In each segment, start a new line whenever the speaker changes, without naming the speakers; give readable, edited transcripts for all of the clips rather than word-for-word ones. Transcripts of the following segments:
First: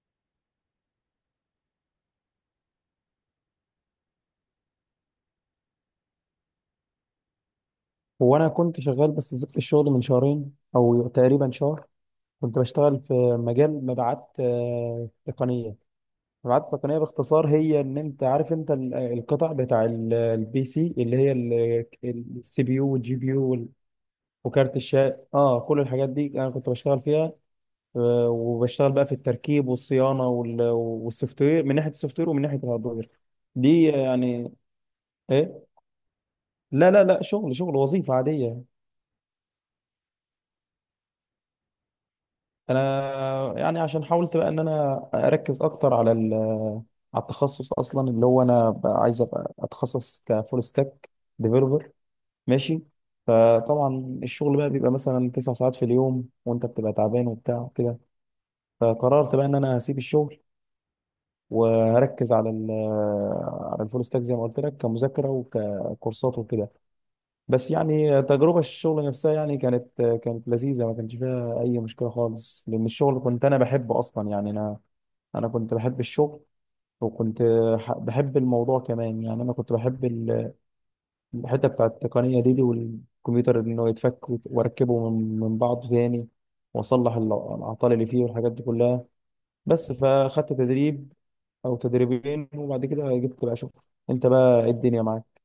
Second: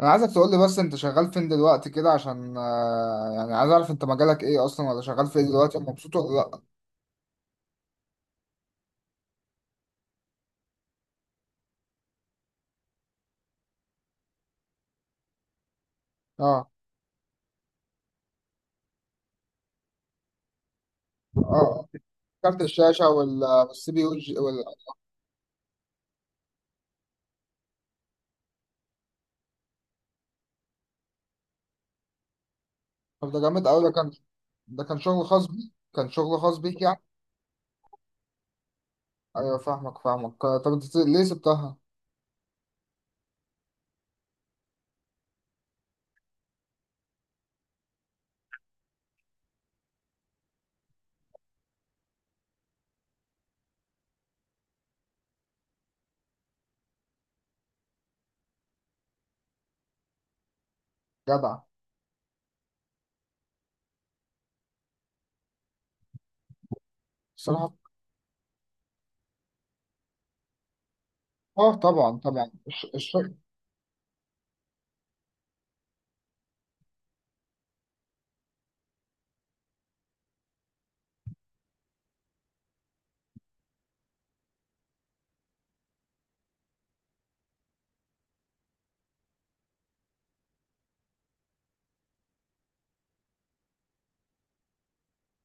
انا عايزك تقول لي بس انت شغال فين دلوقتي كده عشان يعني عايز اعرف انت مجالك ايه اصلا ولا شغال في ايه دلوقتي ومبسوط ولا لا.
هو انا كنت شغال، بس سبت الشغل من شهرين او تقريبا شهر. كنت بشتغل في مجال مبيعات تقنيه. مبيعات
اه.
تقنيه باختصار هي ان انت عارف انت القطع بتاع البي سي اللي هي
اه كارت
السي بي يو
الشاشه
والجي بي يو
والسي بي يو
وكارت الشاشه. اه كل الحاجات دي انا كنت بشتغل فيها. وبشتغل بقى في التركيب والصيانه والسوفت وير من ناحيه السوفت وير ومن ناحيه الهاردوير.
طب ده جامد قوي. ده
دي
كان،
يعني
ده كان شغل خاص بيك،
ايه.
كان شغل خاص بيك
لا
يعني.
لا لا، شغل شغل وظيفه عاديه.
ايوه، فاهمك فاهمك، طب انت ليه سبتها؟
انا يعني عشان حاولت بقى ان انا اركز اكتر على على التخصص اصلا، اللي هو انا بقى عايز ابقى اتخصص كفول ستاك ديفلوبر. ماشي. فطبعا الشغل بقى بيبقى مثلا 9 ساعات في اليوم، وانت بتبقى تعبان وبتاع كده. فقررت بقى ان انا هسيب الشغل
جدع.
وهركز على على الفول ستاك زي ما قلت لك، كمذاكره وككورسات وكده. بس
الصراحه
يعني تجربه الشغل نفسها يعني كانت لذيذه، ما كانش فيها
اه
اي مشكله
طبعا طبعا.
خالص، لان الشغل كنت انا بحبه اصلا. يعني انا كنت بحب الشغل، وكنت بحب الموضوع كمان. يعني انا كنت بحب الحته بتاع التقنيه دي والكمبيوتر، انه يتفك واركبه من بعضه تاني، واصلح الاعطال اللي فيه والحاجات دي كلها. بس فاخدت تدريب او تدريبين، وبعد كده جبت بقى شغل. انت بقى إيه الدنيا معاك؟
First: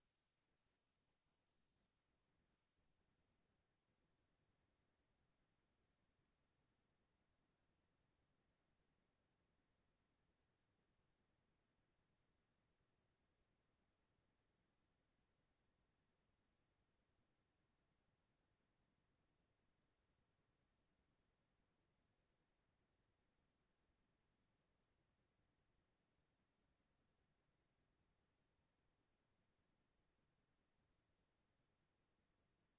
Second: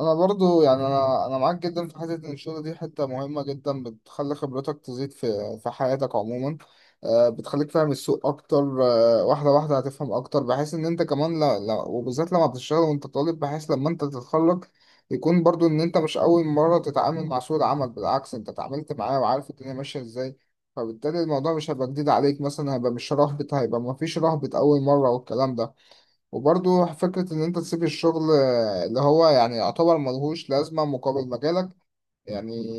انا برضو يعني انا معاك جدا في حته ان الشغل دي حته مهمه جدا، بتخلي خبرتك تزيد في حياتك عموما. بتخليك فاهم السوق اكتر، واحده واحده هتفهم اكتر، بحيث ان انت كمان لا لا، وبالذات لما بتشتغل وانت طالب، بحيث لما انت تتخرج يكون برضو ان انت مش اول مره تتعامل مع سوق العمل. بالعكس، انت اتعاملت معاه وعارف الدنيا ماشيه ازاي، فبالتالي الموضوع مش هيبقى جديد عليك. مثلا هيبقى مش رهبة، هيبقى مفيش رهبة أول مرة والكلام ده. وبرضه فكرة إن أنت تسيب الشغل اللي هو يعني يعتبر ملهوش لازمة مقابل مجالك يعني،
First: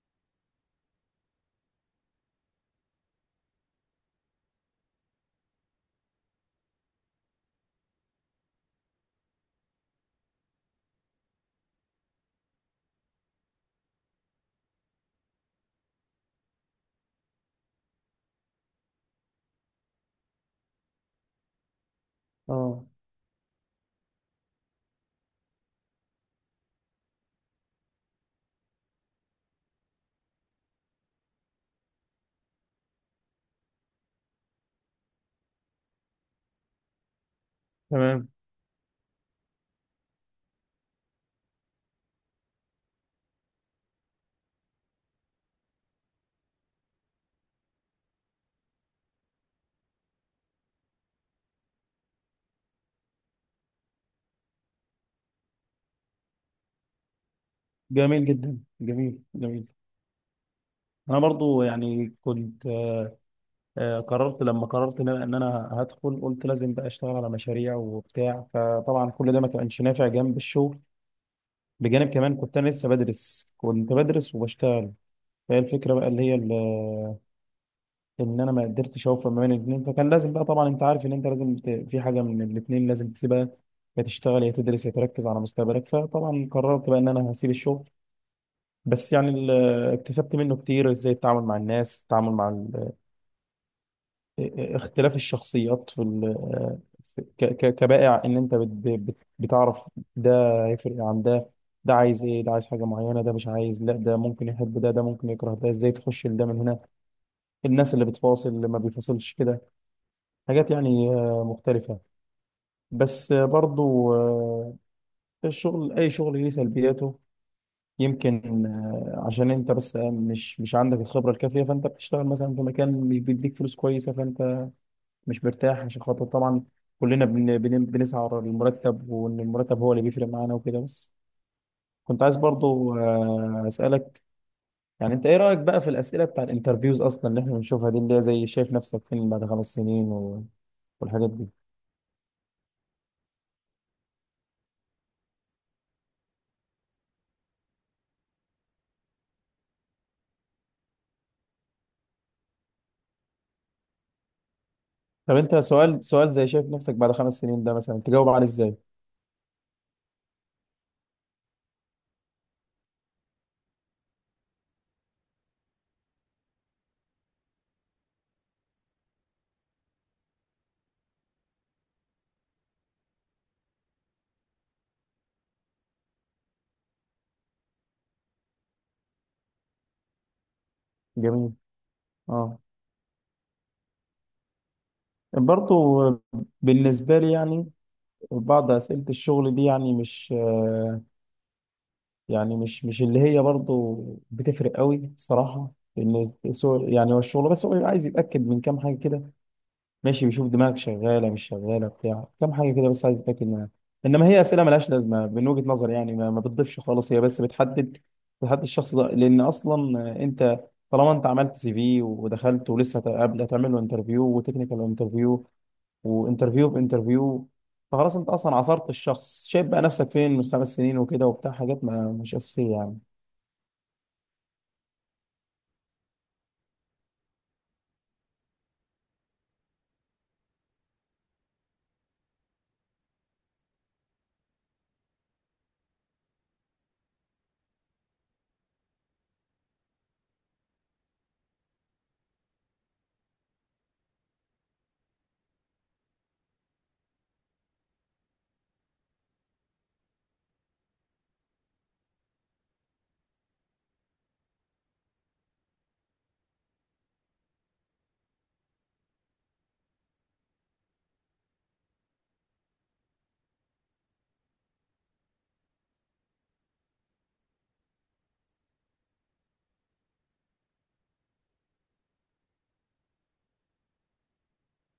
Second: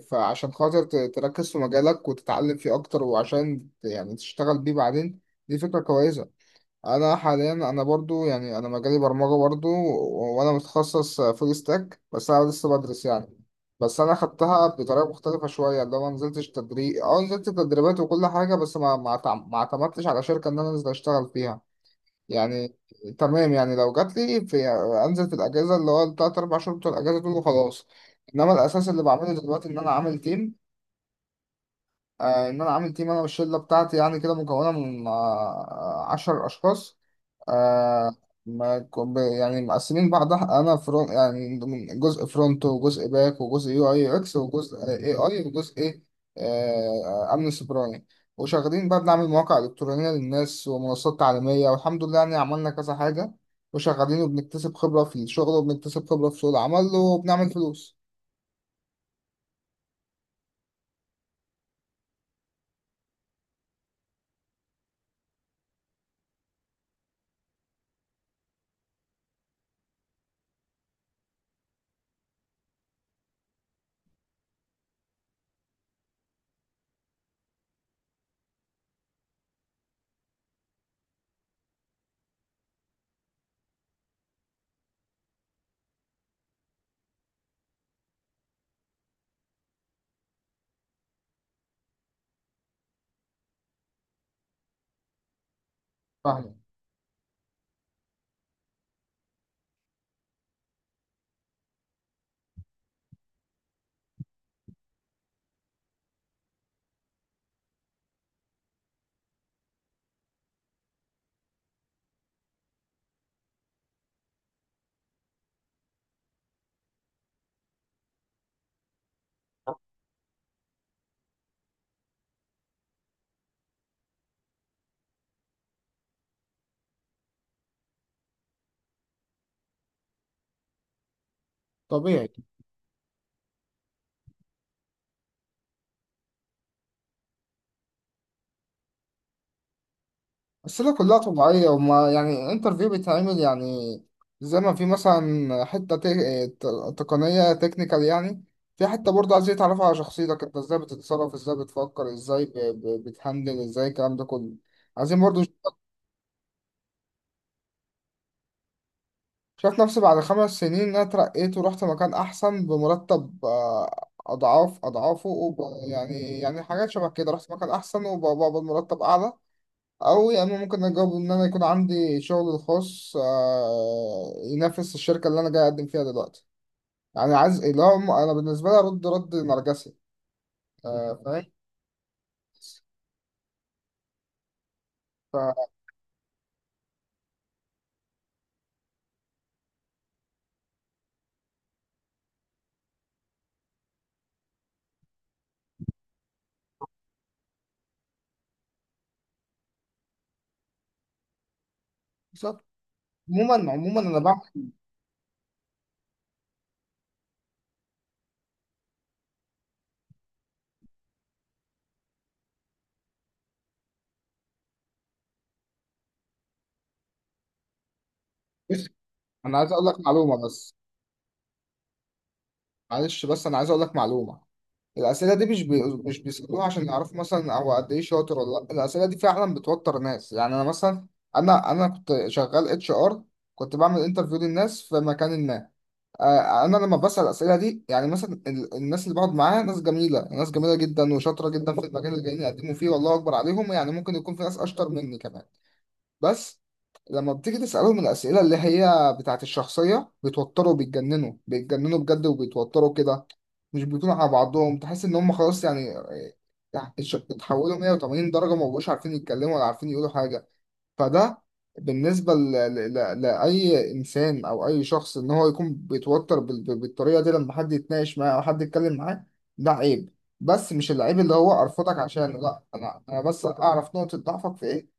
فعشان خاطر تركز في مجالك وتتعلم فيه أكتر، وعشان يعني تشتغل بيه بعدين، دي فكرة كويسة. أنا حاليا، أنا برضه يعني أنا مجالي برمجة برضه، وأنا متخصص فول ستاك، بس أنا لسه بدرس يعني. بس أنا خدتها بطريقة مختلفة شوية، اللي هو ما نزلتش تدريب، أه نزلت تدريبات وكل حاجة، بس ما اعتمدتش على شركة إن أنا أنزل أشتغل فيها يعني.
اه.
تمام، يعني لو جات لي في، انزل في الاجازه اللي هو التلات اربع شهور بتوع الاجازه دول وخلاص. انما الاساس اللي بعمله دلوقتي ان انا عامل تيم، ان انا عامل تيم انا والشله بتاعتي يعني كده، مكونه من عشر اشخاص. آه،
تمام.
ما ك- ب- يعني مقسمين بعضها، انا فرونت، يعني ضمن جزء فرونت وجزء باك وجزء يو اي يو اكس وجزء اي اي وجزء إيه؟ امن سيبراني. وشغالين بقى بنعمل مواقع الكترونيه للناس ومنصات تعليميه والحمد لله يعني عملنا كذا حاجه، وشغالين وبنكتسب خبره في الشغل وبنكتسب خبره في سوق العمل وبنعمل فلوس.
جميل جدا، جميل، جميل. انا برضو يعني كنت، قررت. لما قررت ان انا إن أنا هدخل، قلت لازم بقى اشتغل على مشاريع وبتاع. فطبعا كل ده ما كانش نافع جنب الشغل، بجانب كمان كنت انا لسه بدرس، كنت بدرس وبشتغل. فهي الفكره بقى اللي هي ان انا ما قدرتش اوفق ما بين الاثنين. فكان لازم بقى، طبعا انت عارف ان انت لازم في حاجه من الاثنين لازم تسيبها. يا تشتغل يا تدرس يا تركز على مستقبلك. فطبعا قررت بقى ان انا هسيب الشغل. بس يعني اكتسبت منه كتير. ازاي التعامل مع الناس، التعامل مع اختلاف الشخصيات في
فاهم.
كبائع. ان انت بت بت بتعرف ده هيفرق عن ده، ده عايز ايه، ده عايز حاجه معينه، ده مش عايز، لا ده ممكن يحب ده، ده ممكن يكره ده، ازاي تخش لده من هنا، الناس اللي بتفاصل اللي ما بيفاصلش كده، حاجات يعني مختلفه. بس برضو الشغل، اي شغل ليه سلبياته. يمكن عشان انت بس مش عندك الخبره الكافيه، فانت بتشتغل مثلا في مكان مش بيديك فلوس كويسه، فانت مش مرتاح عشان خاطر طبعا. كلنا بنسعى ورا المرتب، وان المرتب هو اللي بيفرق معانا وكده بس. كنت
طبيعي.
عايز برضو اسالك، يعني انت ايه رايك بقى في الاسئله بتاع الانترفيوز اصلا اللي احنا بنشوفها دي، اللي هي زي شايف نفسك فين بعد 5 سنين و...
الأسئلة كلها
والحاجات دي.
طبيعية، وما يعني انترفيو بيتعمل يعني زي ما في مثلا حتة تقنية تكنيكال يعني، في حتة برضه عايز يتعرف على شخصيتك، انت ازاي بتتصرف، ازاي بتفكر، ازاي بتهندل، ازاي الكلام ده كله. عايزين
طب
برضه.
انت سؤال، سؤال زي شايف نفسك بعد 5 سنين ده مثلا تجاوب عليه ازاي؟
شايف نفسي بعد 5 سنين إن انا اترقيت ورحت مكان احسن بمرتب اضعاف اضعافه يعني يعني حاجات شبه كده، رحت مكان احسن وبقبض مرتب اعلى. أو يا إما ممكن أجاوب إن أنا يكون عندي شغل الخاص ينافس الشركة اللي أنا جاي أقدم فيها دلوقتي، يعني عايز اللي هو أنا بالنسبة لي أرد رد نرجسي. فاهم.
جميل. اه.
ف-
برضو. بالنسبه لي يعني بعض اسئله الشغل دي يعني مش آه، يعني مش اللي هي برضو بتفرق قوي الصراحه. لان يعني هو الشغل بس هو عايز يتاكد من كام حاجه كده، ماشي، بيشوف دماغك شغاله مش شغاله بتاع كام
بالظبط.
حاجه كده بس، عايز يتاكد منها.
عموما عموما أنا
انما هي
بعمل،
اسئله ملهاش لازمه من وجهه نظري. يعني ما بتضيفش خالص، هي بس بتحدد. بتحدد الشخص ده، لان اصلا انت طالما انت عملت سي في ودخلت ولسه هتقابل، هتعمل له انترفيو وتكنيكال انترفيو وانترفيو في انترفيو، فخلاص انت اصلا
بس
عصرت الشخص.
أنا
شايف
عايز
بقى
أقول لك
نفسك فين من
معلومة، بس
5 سنين وكده وبتاع، حاجات ما مش اساسيه يعني.
معلش بس أنا عايز أقول لك معلومة. الأسئلة دي مش بيسألوها عشان يعرفوا مثلا هو قد إيه شاطر ولا لأ، الأسئلة دي فعلا بتوتر ناس. يعني أنا مثلا، أنا كنت شغال اتش ار، كنت بعمل انترفيو للناس في مكان ما. انا لما بسأل الاسئله دي يعني، مثلا الناس اللي بقعد معاها ناس جميله، ناس جميله جدا وشاطره جدا في المجال اللي جايين يقدموا فيه، والله اكبر عليهم، يعني ممكن يكون في ناس اشطر مني كمان. بس لما بتيجي تسالهم الاسئله اللي هي بتاعت الشخصيه، بيتوتروا، بيتجننوا بيتجننوا بجد وبيتوتروا كده، مش بيكونوا على بعضهم، تحس ان هم خلاص يعني، يعني اتحولوا 180 درجه، ما بقوش عارفين يتكلموا ولا عارفين يقولوا حاجه. فده بالنسبة لأي إنسان أو أي شخص، إن هو يكون بيتوتر بالطريقة دي لما حد يتناقش معاه أو حد يتكلم معاه، ده عيب. بس مش العيب اللي هو أرفضك عشانه لأ، أنا بس أعرف نقطة ضعفك في إيه.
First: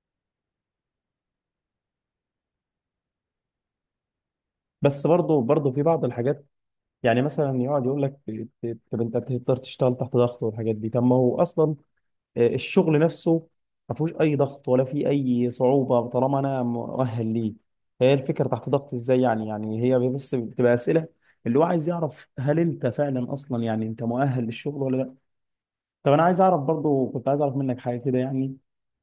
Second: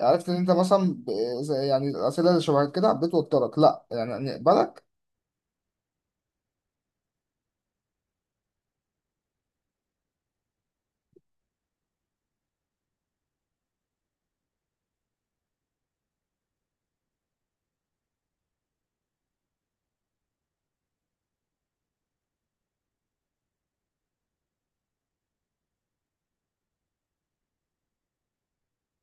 عرفت إن أنت مثلا يعني الأسئلة اللي شبه كده بتوترك، لأ يعني نقبلك.
بس برضه في بعض الحاجات. يعني مثلا يقعد يقول لك طب انت تقدر تشتغل تحت ضغط والحاجات دي. طب ما هو اصلا الشغل نفسه ما فيهوش اي ضغط ولا فيه اي صعوبه طالما انا مؤهل ليه. هي الفكره تحت ضغط ازاي يعني. يعني هي بس بتبقى اسئله اللي هو عايز يعرف هل انت فعلا اصلا يعني انت مؤهل للشغل ولا لا. طب انا عايز اعرف برضه، كنت عايز اعرف منك حاجه كده يعني.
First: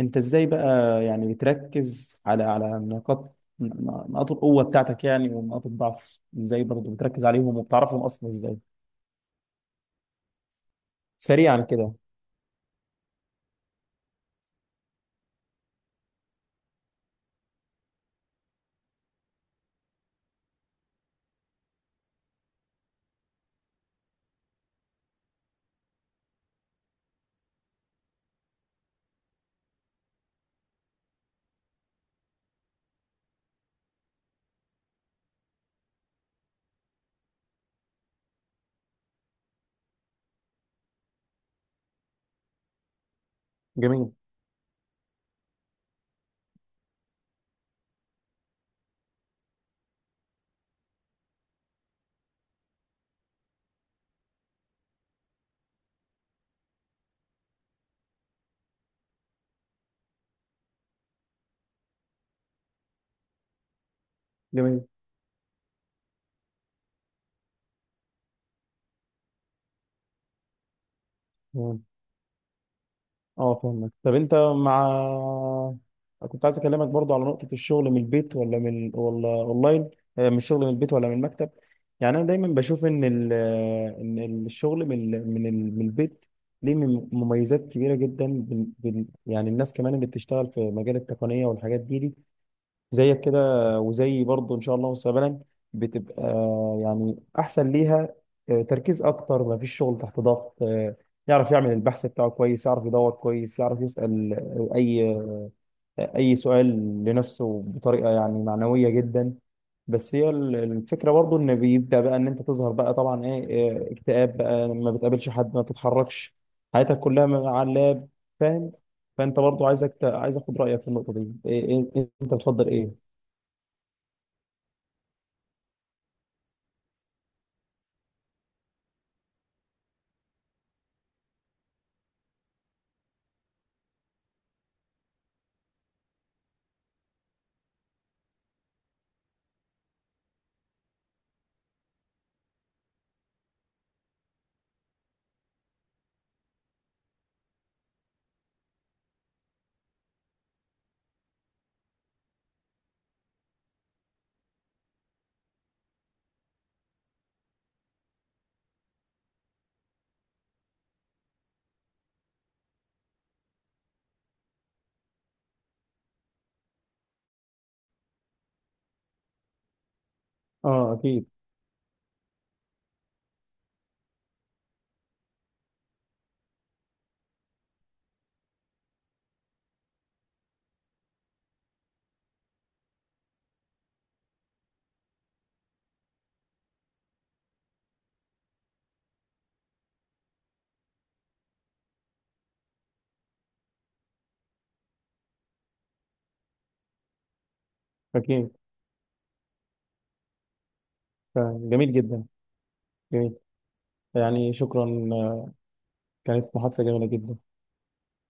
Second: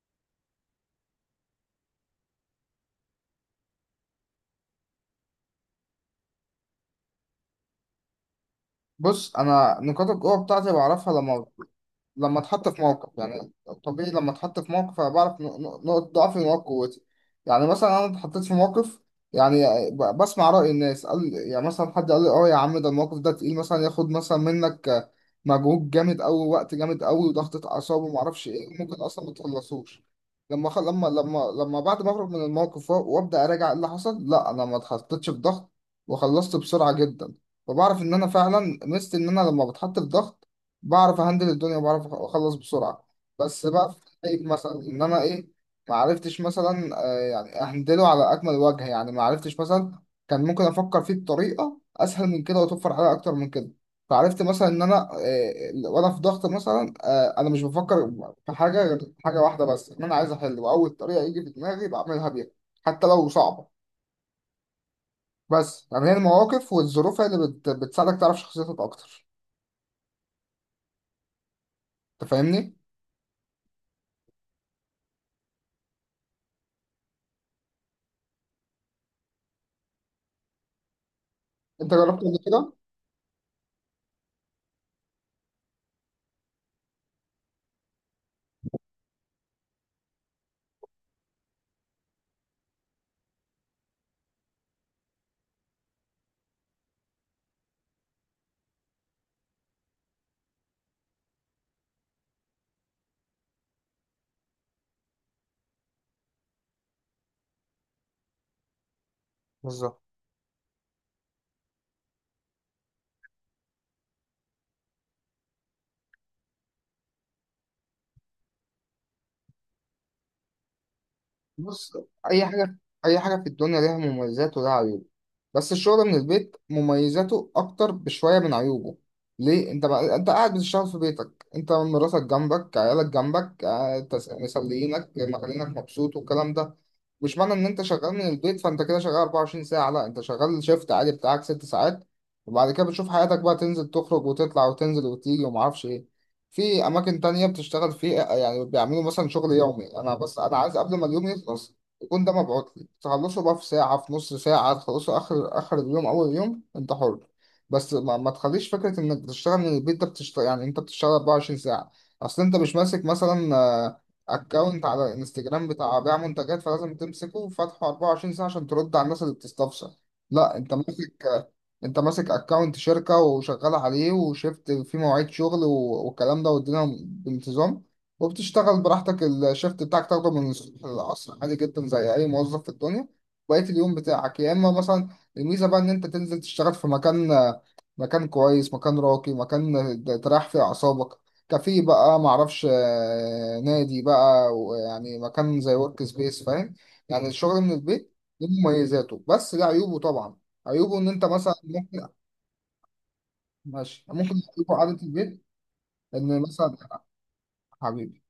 انت ازاي بقى يعني بتركز على نقاط نقاط القوة بتاعتك يعني؟ ونقاط الضعف ازاي برضه بتركز عليهم وبتعرفهم اصلا ازاي؟
بص أنا نقاط القوة بتاعتي بعرفها لما،
سريعا كده.
لما اتحط في موقف يعني. طبيعي لما اتحط في موقف انا بعرف نقط ضعفي ونقط قوتي. يعني مثلا انا اتحطيت في موقف، يعني بسمع رأي الناس، قال يعني مثلا حد قال لي اه يا عم ده الموقف ده تقيل، مثلا ياخد مثلا منك مجهود جامد قوي، وقت جامد قوي وضغطة اعصاب وما اعرفش ايه، ممكن اصلا ما تخلصوش. لما لما بعد ما اخرج من الموقف وابدا اراجع إيه اللي حصل، لا انا ما اتحطيتش في ضغط وخلصت بسرعة جدا. فبعرف ان انا فعلا مست ان انا لما بتحط في ضغط بعرف اهندل الدنيا وبعرف اخلص بسرعه. بس بقى في
جميل.
حقيقة مثلا ان انا ايه، ما عرفتش مثلا يعني اهندله على اكمل وجه. يعني ما عرفتش مثلا كان ممكن افكر فيه بطريقه اسهل من كده وتوفر عليا اكتر من كده. فعرفت مثلا ان انا وانا في ضغط مثلا انا مش بفكر في حاجه غير حاجه واحده بس، ان انا عايز احل، واول طريقه يجي في دماغي بعملها بيها حتى لو صعبه.
جميل.
بس يعني هي المواقف والظروف هي اللي بتساعدك تعرف شخصيتك اكتر.
مم.
انت فاهمني؟
اه، فهمك. طب انت مع، كنت عايز اكلمك برضو على نقطة الشغل من البيت ولا من، ولا اونلاين. من الشغل، من البيت ولا من المكتب.
انت
يعني
جربت
انا
قبل
دايما
كده؟
بشوف ان ال... آه، ان الشغل من البيت ليه مميزات كبيرة جدا. يعني الناس كمان اللي بتشتغل في مجال التقنية والحاجات دي زيك كده، وزي برضه ان شاء الله مستقبلا، بتبقى يعني احسن ليها. تركيز اكتر، ما فيش شغل تحت ضغط. يعرف يعمل البحث بتاعه كويس، يعرف يدور كويس، يعرف يسأل اي سؤال لنفسه بطريقة يعني معنوية جدا.
بالظبط.
بس هي الفكرة برضه ان بيبدأ بقى ان انت تظهر بقى طبعا ايه اكتئاب بقى، ما بتقابلش حد، ما بتتحركش، حياتك كلها على اللاب. فاهم؟ فانت برضه عايزك عايز اخد رأيك في النقطة دي، إيه
بص،
إيه انت
أي
بتفضل
حاجة،
ايه؟
أي حاجة في الدنيا ليها مميزات ولها عيوب، بس الشغل من البيت مميزاته أكتر بشوية من عيوبه. ليه؟ أنت بقى أنت قاعد بتشتغل في بيتك، أنت مراتك جنبك، عيالك جنبك، مسلينك مخلينك مبسوط والكلام ده. مش معنى إن أنت شغال من البيت فأنت كده شغال 24 ساعة، لا أنت شغال شيفت عادي بتاعك 6 ساعات، وبعد كده بتشوف حياتك بقى، تنزل تخرج وتطلع وتنزل وتيجي ومعرفش إيه. في اماكن تانية بتشتغل فيه، يعني بيعملوا مثلا شغل يومي، انا بس انا عايز قبل ما اليوم يخلص يكون ده مبعوت لي، تخلصه بقى في ساعة، في نص ساعة تخلصه، اخر اخر اليوم اول يوم انت حر. بس ما تخليش فكرة انك بتشتغل من البيت ده بتشتغل يعني انت بتشتغل 24 ساعة. اصل انت مش ماسك مثلا اكونت على الانستجرام بتاع بيع منتجات فلازم تمسكه وفتحه 24 ساعة عشان ترد على الناس اللي بتستفسر، لا انت
اه
ماسك،
اكيد.
انت ماسك اكونت شركة وشغال عليه وشفت في مواعيد شغل والكلام ده والدنيا بانتظام، وبتشتغل براحتك، الشفت بتاعك تاخده من الصبح للعصر عادي جدا زي اي موظف في الدنيا. بقية اليوم بتاعك يا اما مثلا الميزة بقى ان انت تنزل تشتغل في مكان، مكان كويس، مكان راقي، مكان تريح فيه اعصابك، كافيه بقى معرفش نادي بقى، يعني مكان زي ورك سبيس فاهم. يعني الشغل من البيت له
اكيد.
مميزاته بس له عيوبه طبعا. عيوبه ان انت مثلا
فجميل
ممكن،
جدا، جميل،
ماشي ممكن،
يعني
عيوبه قعدة
شكرا.
البيت، ان
كانت
مثلا
محادثة جميلة جدا.
حبيبي.